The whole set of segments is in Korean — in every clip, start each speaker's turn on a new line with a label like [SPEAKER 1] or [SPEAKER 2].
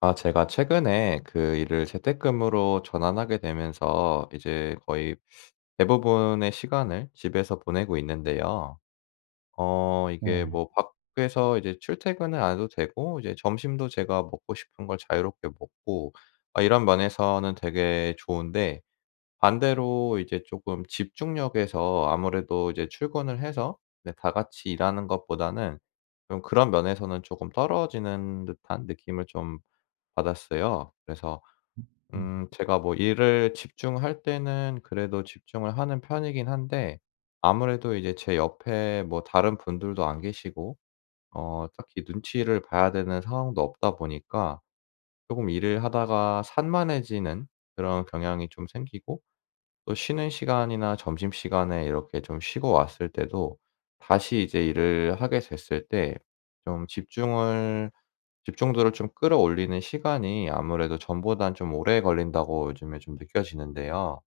[SPEAKER 1] 아 제가 최근에 그 일을 재택근무로 전환하게 되면서 이제 거의 대부분의 시간을 집에서 보내고 있는데요. 어 이게
[SPEAKER 2] 네.
[SPEAKER 1] 뭐 밖에서 이제 출퇴근을 안 해도 되고 이제 점심도 제가 먹고 싶은 걸 자유롭게 먹고 아 이런 면에서는 되게 좋은데 반대로 이제 조금 집중력에서 아무래도 이제 출근을 해서 네 다 같이 일하는 것보다는 좀 그런 면에서는 조금 떨어지는 듯한 느낌을 좀 받았어요. 그래서
[SPEAKER 2] 음. 음.
[SPEAKER 1] 음 제가 뭐 일을 집중할 때는 그래도 집중을 하는 편이긴 한데 아무래도 이제 제 옆에 뭐 다른 분들도 안 계시고 어 딱히 눈치를 봐야 되는 상황도 없다 보니까 조금 일을 하다가 산만해지는 그런 경향이 좀 생기고 또 쉬는 시간이나 점심시간에 이렇게 좀 쉬고 왔을 때도 다시 이제 '일을 하게 됐을 때 좀 집중을 집중도를 좀 끌어올리는 시간이 아무래도 전보단 좀 오래 걸린다'고 요즘에 좀 느껴지는데요.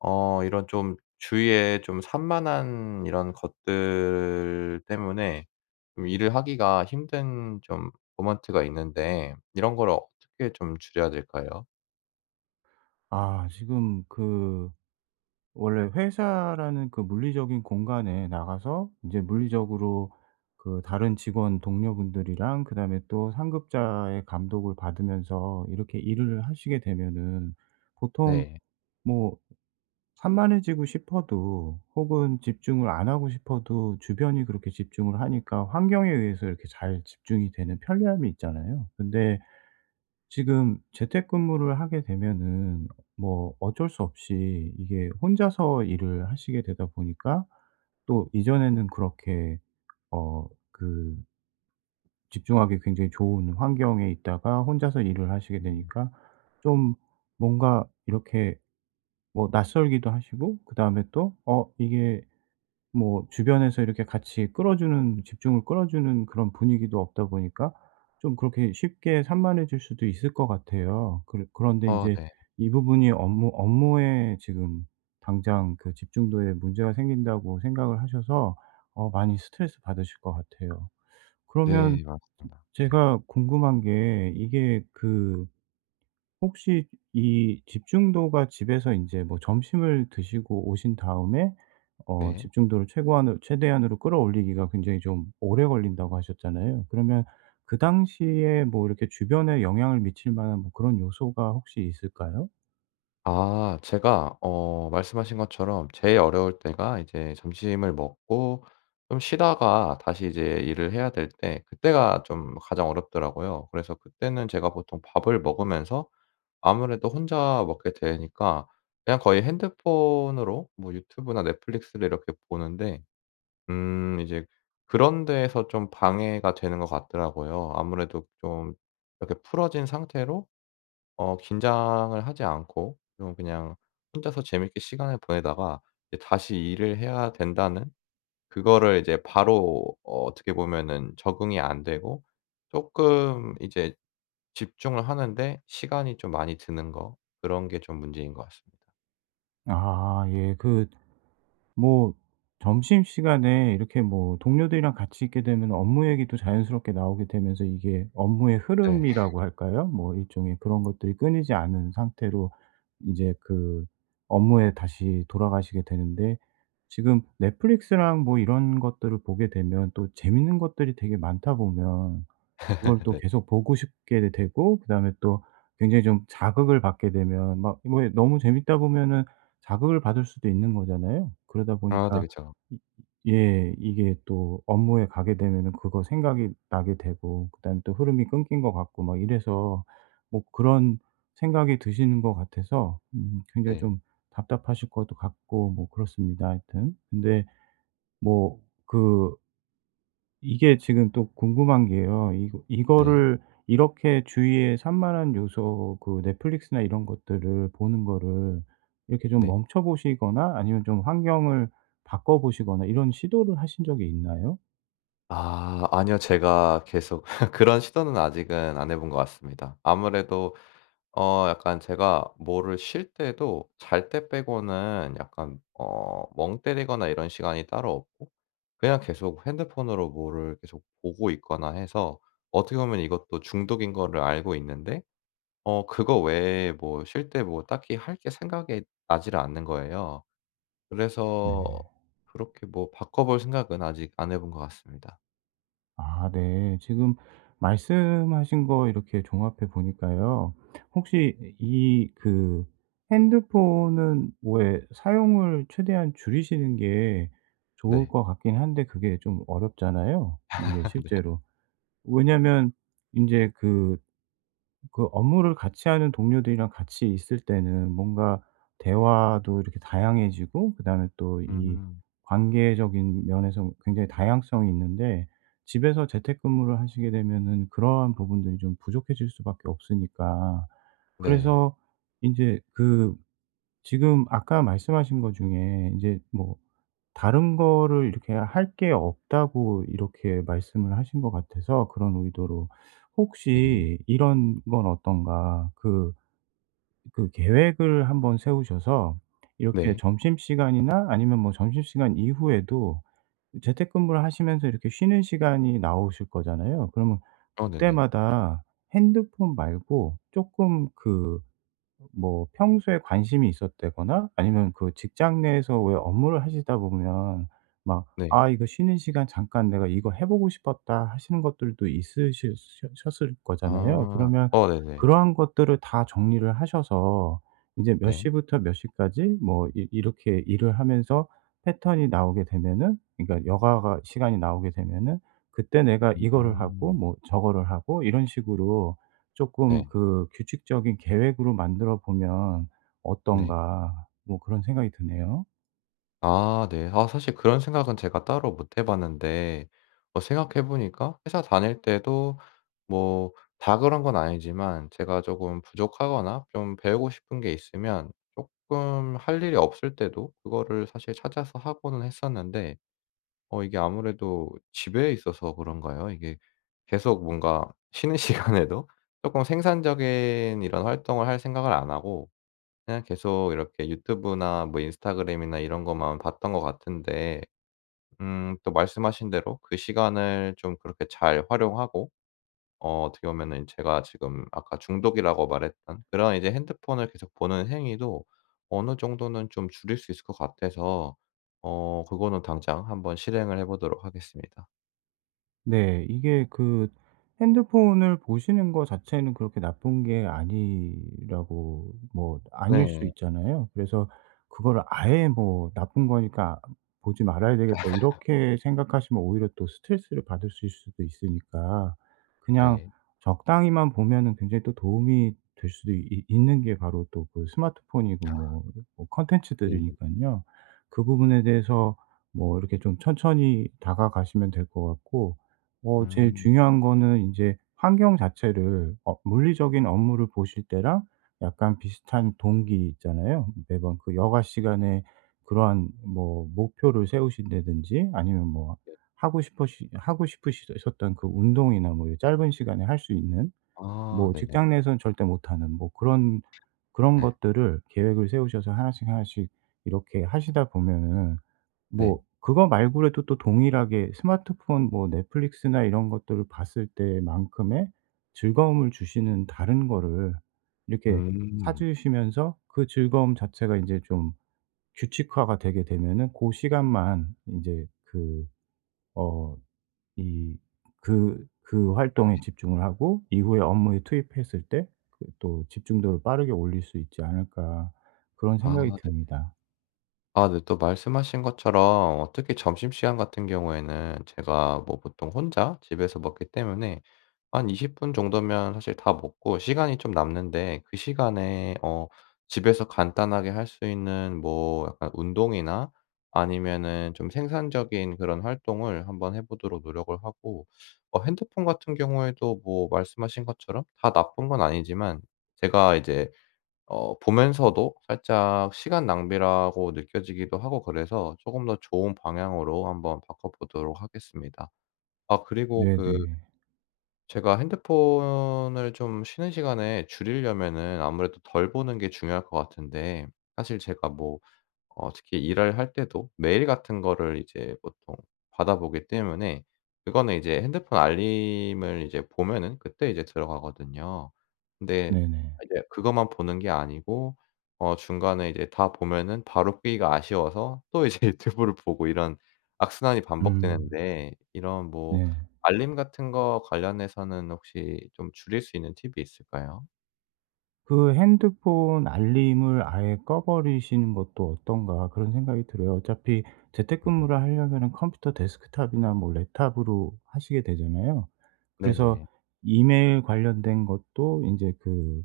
[SPEAKER 1] 어 이런 좀 주위에 좀 산만한 이런 것들 때문에 좀 일을 하기가 힘든 좀 모먼트가 있는데 이런 거를 어떻게 좀 줄여야 될까요?
[SPEAKER 2] 아. 지금 그 원래 회사라는 그 물리적인 공간에 나가서 인제 물리적으로 그 다른 직원 동료분들이랑 그다음에 또 상급자의 감독을 받으면서 이렇게 일을 하시게 되면은 보통
[SPEAKER 1] 네.
[SPEAKER 2] 뭐 산만해지고 싶어도 혹은 집중을 안 하고 싶어도 주변이 그렇게 집중을 하니까 환경에 의해서 이렇게 잘 집중이 되는 편리함이 있잖아요. 근데 지금 재택근무를 하게 되면은 뭐 어쩔 수 없이 이게 혼자서 일을 하시게 되다 보니까 또 이전에는 그렇게 어 그 집중하기 굉장히 좋은 환경에 있다가 혼자서 일을 하시게
[SPEAKER 1] 음.
[SPEAKER 2] 되니까 좀 뭔가 이렇게 뭐 낯설기도 하시고 그다음에 또 어 이게 뭐 주변에서 이렇게 같이 끌어주는 집중을 끌어주는 그런 분위기도 없다 보니까 좀 그렇게 쉽게 산만해질 수도 있을 것 같아요. 그래 그런데
[SPEAKER 1] 어
[SPEAKER 2] 인제
[SPEAKER 1] 네.
[SPEAKER 2] 이 부분이 업무 업무에 지금 당장 그 집중도에 문제가 생긴다고 생각을 하셔서 어 많이 스트레스받으실 것 같아요. 그러면
[SPEAKER 1] 네. 맞습니다. 네.
[SPEAKER 2] 제가 궁금한 게 이게 그 혹시 이 집중도가 집에서 인제 뭐 점심을 드시고 오신 다음에 어
[SPEAKER 1] 네.
[SPEAKER 2] 집중도를 최고한으 최대한으로 끌어올리기가 굉장히 좀 오래 걸린다고 하셨잖아요. 그러면 그 당시에 뭐 이렇게 주변에 영향을 미칠 만한 뭐 그런 요소가 혹시 있을까요?
[SPEAKER 1] 아. 제가 어 말씀하신 것처럼 제일 어려울 때가 이제 점심을 먹고 좀 쉬다가 다시 이제 일을 해야 될 때 그때가 좀 가장 어렵더라고요. 그래서 그때는 제가 보통 밥을 먹으면서 아무래도 혼자 먹게 되니까 그냥 거의 핸드폰으로 뭐 유튜브나 넷플릭스를 이렇게 보는데 음. 이제 그런 데에서 좀 방해가 되는 것 같더라고요. 아무래도 좀 이렇게 풀어진 상태로 어 긴장을 하지 않고 좀 그냥 혼자서 재미있게 시간을 보내다가 이제 '다시 일을 해야 된다.'는 그거를 이제 바로 어 어떻게 보면은 적응이 안 되고 쪼금 이제 집중을 하는 데 시간이 좀 많이 드는 거 그런 게 좀 문제인 것 같습니다.
[SPEAKER 2] 아 예. 그 뭐 점심시간에 이렇게 뭐 동료들이랑 같이 있게 되면은 업무 얘기도 자연스럽게 나오게 되면서 이게 업무의
[SPEAKER 1] 네.
[SPEAKER 2] 흐름이라고 할까요. 뭐 일종의 그런 것들이 끊이지 않은 상태로 이제 그 업무에 다시 돌아가시게 되는데 지금 넷플릭스랑 뭐 이런 것들을 보게 되면 또 재미있는 것들이 되게 많다 보면 그걸 또
[SPEAKER 1] 네.
[SPEAKER 2] 계속 보고 싶게도 되고 그다음에 또 굉장히 좀 자극을 받게 되면 막 그 뭐 에 너무 재미있다 보면은 자극을 받을 수도 있는 거잖아요. 그러다
[SPEAKER 1] 아 네
[SPEAKER 2] 보니까
[SPEAKER 1] 그쵸.
[SPEAKER 2] 음 으 예. 이게 또 업무에 가게 되면은 그거 생각이 나게 되고 그다음에 또 흐름이 끊긴 것 같고 막 이래서 뭐 그런 생각이 드시는 것 같아서 음 굉장히
[SPEAKER 1] 네.
[SPEAKER 2] 좀 답답하실 것도 같고 뭐 그렇습니다 하여튼. 근데 뭐 그 이게 지금 또 궁금한 게요. 이거
[SPEAKER 1] 네.
[SPEAKER 2] 이거를 이렇게 주위에 산만한 요소 그 넷플릭스나 이런 것들을 보는 거를 이렇게 좀
[SPEAKER 1] 네.
[SPEAKER 2] 멈춰 보시거나 아니면 좀 환경을 바꿔 보시거나 이런 시도를 하신 적이 있나요?
[SPEAKER 1] 아. 아니요. 제가 계속 그런 시도는 아직은 안 해 본 것 같습니다. 아무래도 어 약간 제가 뭐를 쉴 때도 잘 때 빼고는 약간 어 멍 때리거나 이런 시간이 따로 없고 그냥 계속 핸드폰으로 뭐를 계속 보고 있거나 해서 어떻게 보면 이것도 중독인 거를 알고 있는데 어 그거 외에 뭐 쉴 때 뭐 딱히 할 게 생각이 나지를 않는 거예요.
[SPEAKER 2] 네.
[SPEAKER 1] 그래서 그렇게 뭐 바꿔 볼 생각은 아직 안 해 본 것 같습니다.
[SPEAKER 2] 아 네. 지금 말씀하신 거 이렇게 종합해 보니까요. 혹시 이 그 핸드폰은 왜 사용을 최대한 줄이시는 게 좋을
[SPEAKER 1] 네.
[SPEAKER 2] 것 같긴 한데 그게 좀 어렵잖아요, 이게
[SPEAKER 1] 네.
[SPEAKER 2] 실제로. 왜냐하면 인제 그 그 업무를 같이하는 동료들이랑 같이 있을 때는 뭔가 대화도 이렇게 다양해지고 그다음에 또 이
[SPEAKER 1] 음.
[SPEAKER 2] 관계적인 면에서 굉장히 다양성이 있는데 집에서 재택근무를 하시게 되면은 그러한 부분들이 좀 부족해질 수밖에 없으니까.
[SPEAKER 1] 네.
[SPEAKER 2] 그래서 인제 그 지금 아까 말씀하신 것 중에 인제 뭐 다른 거를 이렇게 할 게 없다고 이렇게 말씀을 하신 것 같아서 그런 의도로
[SPEAKER 1] 네.
[SPEAKER 2] 혹시 이런 건 어떤가. 그 그 계획을 1 번 세우셔서 이렇게
[SPEAKER 1] 네.
[SPEAKER 2] 점심시간이나 아니면 뭐 점심시간 이후에도 재택근무를 하시면서 이렇게 쉬는 시간이 나오실 거잖아요. 그러면
[SPEAKER 1] 어 네네.
[SPEAKER 2] 그때마다 핸드폰 말고 쪼끔 그 뭐 평소에 관심이 있었다거나 아니면 그 직장 내에서 왜 업무를 하시다 보면 막
[SPEAKER 1] 네.
[SPEAKER 2] '아 이거 쉬는 시간 잠깐 내가 이거 해 보고 싶었다' 하시는 것들도 있으실 셔 셨을 거잖아요.
[SPEAKER 1] 아.
[SPEAKER 2] 그러면
[SPEAKER 1] 어 네네.
[SPEAKER 2] 그러한 것들을 다 정리를 하셔서 이제 몇
[SPEAKER 1] 네.
[SPEAKER 2] 시부터 몇 시까지 뭐 이 이렇게 일을 하면서 패턴이 나오게 되면은 그러니까 여가가 시간이 나오게 되면은 그때 내가 이거를 하고
[SPEAKER 1] 음.
[SPEAKER 2] 뭐 저거를 하고 이런 식으로 조금
[SPEAKER 1] 네.
[SPEAKER 2] 그 '규칙적인 계획으로 만들어 보면
[SPEAKER 1] 네.
[SPEAKER 2] 어떤가?' 뭐 그런 생각이 드네요.
[SPEAKER 1] 아 네. 아 사실 그런 생각은 제가 따로 못 해 봤는데 어 생각해 보니까 회사 다닐 때도 뭐 다 그런 건 아니지만 제가 조금 부족하거나 좀 배우고 싶은 게 있으면 쪼끔 할 일이 없을 때도 그거를 사실 찾아서 하고는 했었는데, 어 이게 아무래도 집에 있어서 그런가요? 이게 계속 뭔가 쉬는 시간에도 쪼금 생산적인 이런 활동을 할 생각을 안 하고 그냥 계속 이렇게 유튜브나 뭐 인스타그램이나 이런 것만 봤던 것 같은데 음. 또 말씀하신 대로 그 시간을 좀 그렇게 잘 활용하고 어 어떻게 보면은 제가 지금 아까 중독이라고 말했던 그런 이제 핸드폰을 계속 보는 행위도 어느 정도는 좀 줄일 수 있을 것 같아서 어. 그거는 당장 한번 실행을 해 보도록 하겠습니다.
[SPEAKER 2] 네. 이게 그 핸드폰을 보시는 거 자체는 그렇게 나쁜 게 아니라고 뭐 아닐 수
[SPEAKER 1] 네.
[SPEAKER 2] 있잖아요. 그래서 그거를 아예 뭐 '나쁜 거니까 보지 말아야 되겠다.' 이렇게 생각하시면 오히려 또 스트레스를 받으실 수도 있으니까, 그냥
[SPEAKER 1] 네.
[SPEAKER 2] 적당히만 보면은 굉장히 또 도움이 될 수도 있 있는 게 바로 또 그 스마트폰이고
[SPEAKER 1] 아.
[SPEAKER 2] 뭐 뭐
[SPEAKER 1] 네네.
[SPEAKER 2] 콘텐츠들이니깐요. 그 부분에 대해서 뭐 이렇게 좀 천천히 다가가시면 될 것 같고. 어 제일
[SPEAKER 1] 음.
[SPEAKER 2] 중요한 거는 이제 환경 자체를 어 물리적인 업무를 보실 때랑 약간 비슷한 동기 있잖아요. '매번 그 여가 시간에 그러한 뭐 목표를 세우신다든지, 아니면 뭐
[SPEAKER 1] 네.
[SPEAKER 2] 하고 싶으시 하고 싶으시 셨던 그 운동이나 뭐 이 짧은 시간에 할 수 있는
[SPEAKER 1] 아
[SPEAKER 2] 뭐
[SPEAKER 1] 네네.
[SPEAKER 2] 직장 내에서는 절대 못하는 뭐 그런 그런
[SPEAKER 1] 아.
[SPEAKER 2] 것들을 계획을 세우셔서 하나씩 하나씩 이렇게 하시다 보면은 뭐
[SPEAKER 1] 네.
[SPEAKER 2] 그거 말고라도 또 동일하게 스마트폰 뭐 넷플릭스나 이런 것들을 봤을 때만큼의 즐거움을 주시는 다른 거를 이렇게
[SPEAKER 1] 음.
[SPEAKER 2] 찾으시면서, 그 즐거움 자체가 인제 좀 규칙화가 되게 되면은 고 시간만 인제 그 어, 이 그 그 활동에 집중을 하고 이후에 업무에 투입했을 때 그 또 집중도를 빠르게 올릴 수 있지 않을까.' 그런
[SPEAKER 1] 아
[SPEAKER 2] 생각이
[SPEAKER 1] 네네.
[SPEAKER 2] 듭니다.
[SPEAKER 1] 아 네 또 말씀하신 것처럼 어 특히 점심시간 같은 경우에는 제가 뭐 보통 혼자 집에서 먹기 때문에 한 20 분 정도면 사실 다 먹고 시간이 좀 남는데, 그 시간에 어 집에서 간단하게 할 수 있는 뭐 약간 운동이나, 아니면은 좀 생산적인 그런 활동을 한번 해 보도록 노력을 하고 어 핸드폰 같은 경우에도 뭐 말씀하신 것처럼 다 나쁜 건 아니지만 제가 이제 어 보면서도 살짝 시간 낭비라고 느껴지기도 하고 그래서 조금 더 좋은 방향으로 한 번 바꿔 보도록 하겠습니다. 아 그리고 그
[SPEAKER 2] 네네.
[SPEAKER 1] 제가 핸드폰을 좀 쉬는 시간에 줄이려면은 아무래도 덜 보는 게 중요할 것 같은데, 사실 제가 뭐 어 특히 일을 할 때도 메일 같은 거를 이제 보통 받아보기 때문에 그거는 이제 핸드폰 알림을 이제 보면은 그때 이제 들어가거든요. 근데
[SPEAKER 2] 네네.
[SPEAKER 1] 이제 그것만 보는 게 아니고 어 중간에 이제 다 보면은 바로 끄기가 아쉬워서 또 이제 유튜브를 보고 이런 악순환이
[SPEAKER 2] 음.
[SPEAKER 1] 반복되는데, 이런 뭐
[SPEAKER 2] 네.
[SPEAKER 1] 알림 같은 거 관련해서는 혹시 좀 줄일 수 있는 팁이 있을까요?
[SPEAKER 2] 그 '핸드폰 알림을 아예 꺼버리시는 것도 어떤가?' 그런 생각이 들어요. 어차피 재택근무를 하려면은 컴퓨터 데스크탑이나 뭐 랩탑으로 하시게 되잖아요. 그래서
[SPEAKER 1] 네네.
[SPEAKER 2] 이메일 관련된 것도 인제 그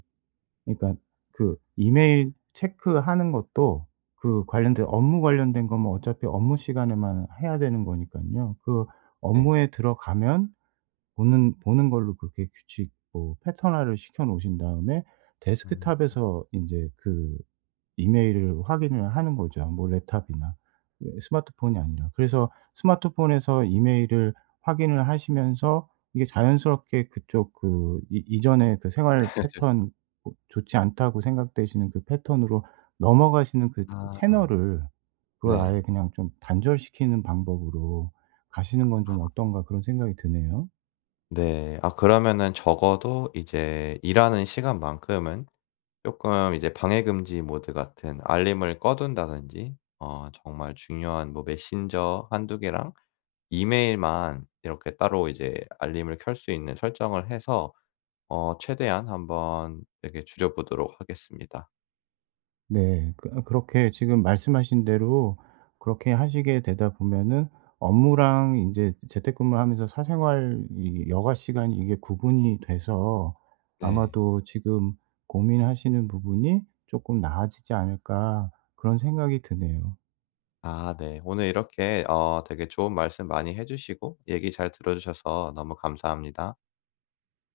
[SPEAKER 2] 그러니까 그 이메일 체크하는 것도 그 관련된 업무 관련된 거면 어차피 업무 시간에만 해야 되는 거니깐요. 그
[SPEAKER 1] 네.
[SPEAKER 2] 업무에 들어가면 보는 보는 걸로 그렇게 규칙 뭐 패턴화를 시켜 놓으신 다음에
[SPEAKER 1] 음.
[SPEAKER 2] 데스크탑에서 인제 그 이메일을 확인을 하는 거죠 뭐 랩탑이나 이 스마트폰이 아니라. 그래서 스마트폰에서 이메일을 확인을 하시면서 이게 '자연스럽게 그쪽 그 이 이전의 그 생활 패턴 뭐 좋지 않다고 생각되시는 그 패턴으로 넘어가시는 그
[SPEAKER 1] 아.
[SPEAKER 2] 채널을 그걸
[SPEAKER 1] 네.
[SPEAKER 2] 아예 그냥 좀 단절시키는 방법으로 가시는 건
[SPEAKER 1] 아.
[SPEAKER 2] 좀 어떤가?' 그런 생각이 드네요.
[SPEAKER 1] 네. 아 그러면은 적어도 이제 일하는 시간만큼은 쪼끔 이제 방해금지 모드 같은 알림을 꺼 둔다든지 어 정말 중요한 뭐 메신저 1-2 개랑 이메일만 이렇게 따로 이제 알림을 켤 수 있는 설정을 해서 어 최대한 한번 이렇게 줄여보도록 하겠습니다.
[SPEAKER 2] 네. 그 어 그렇게 지금 말씀하신 대로 그렇게 하시게 되다 보면은 업무랑 인제 재택근무를 하면서 사생활 이 여가 시간이 이게 구분이 돼서
[SPEAKER 1] 네.
[SPEAKER 2] '아마도 지금 고민하시는 부분이 쪼끔 나아지지 않을까?'그런 생각이 드네요.
[SPEAKER 1] 아. 네. 오늘 이렇게 어 되게 좋은 말씀 많이 해 주시고 얘기 잘 들어주셔서 너무 감사합니다.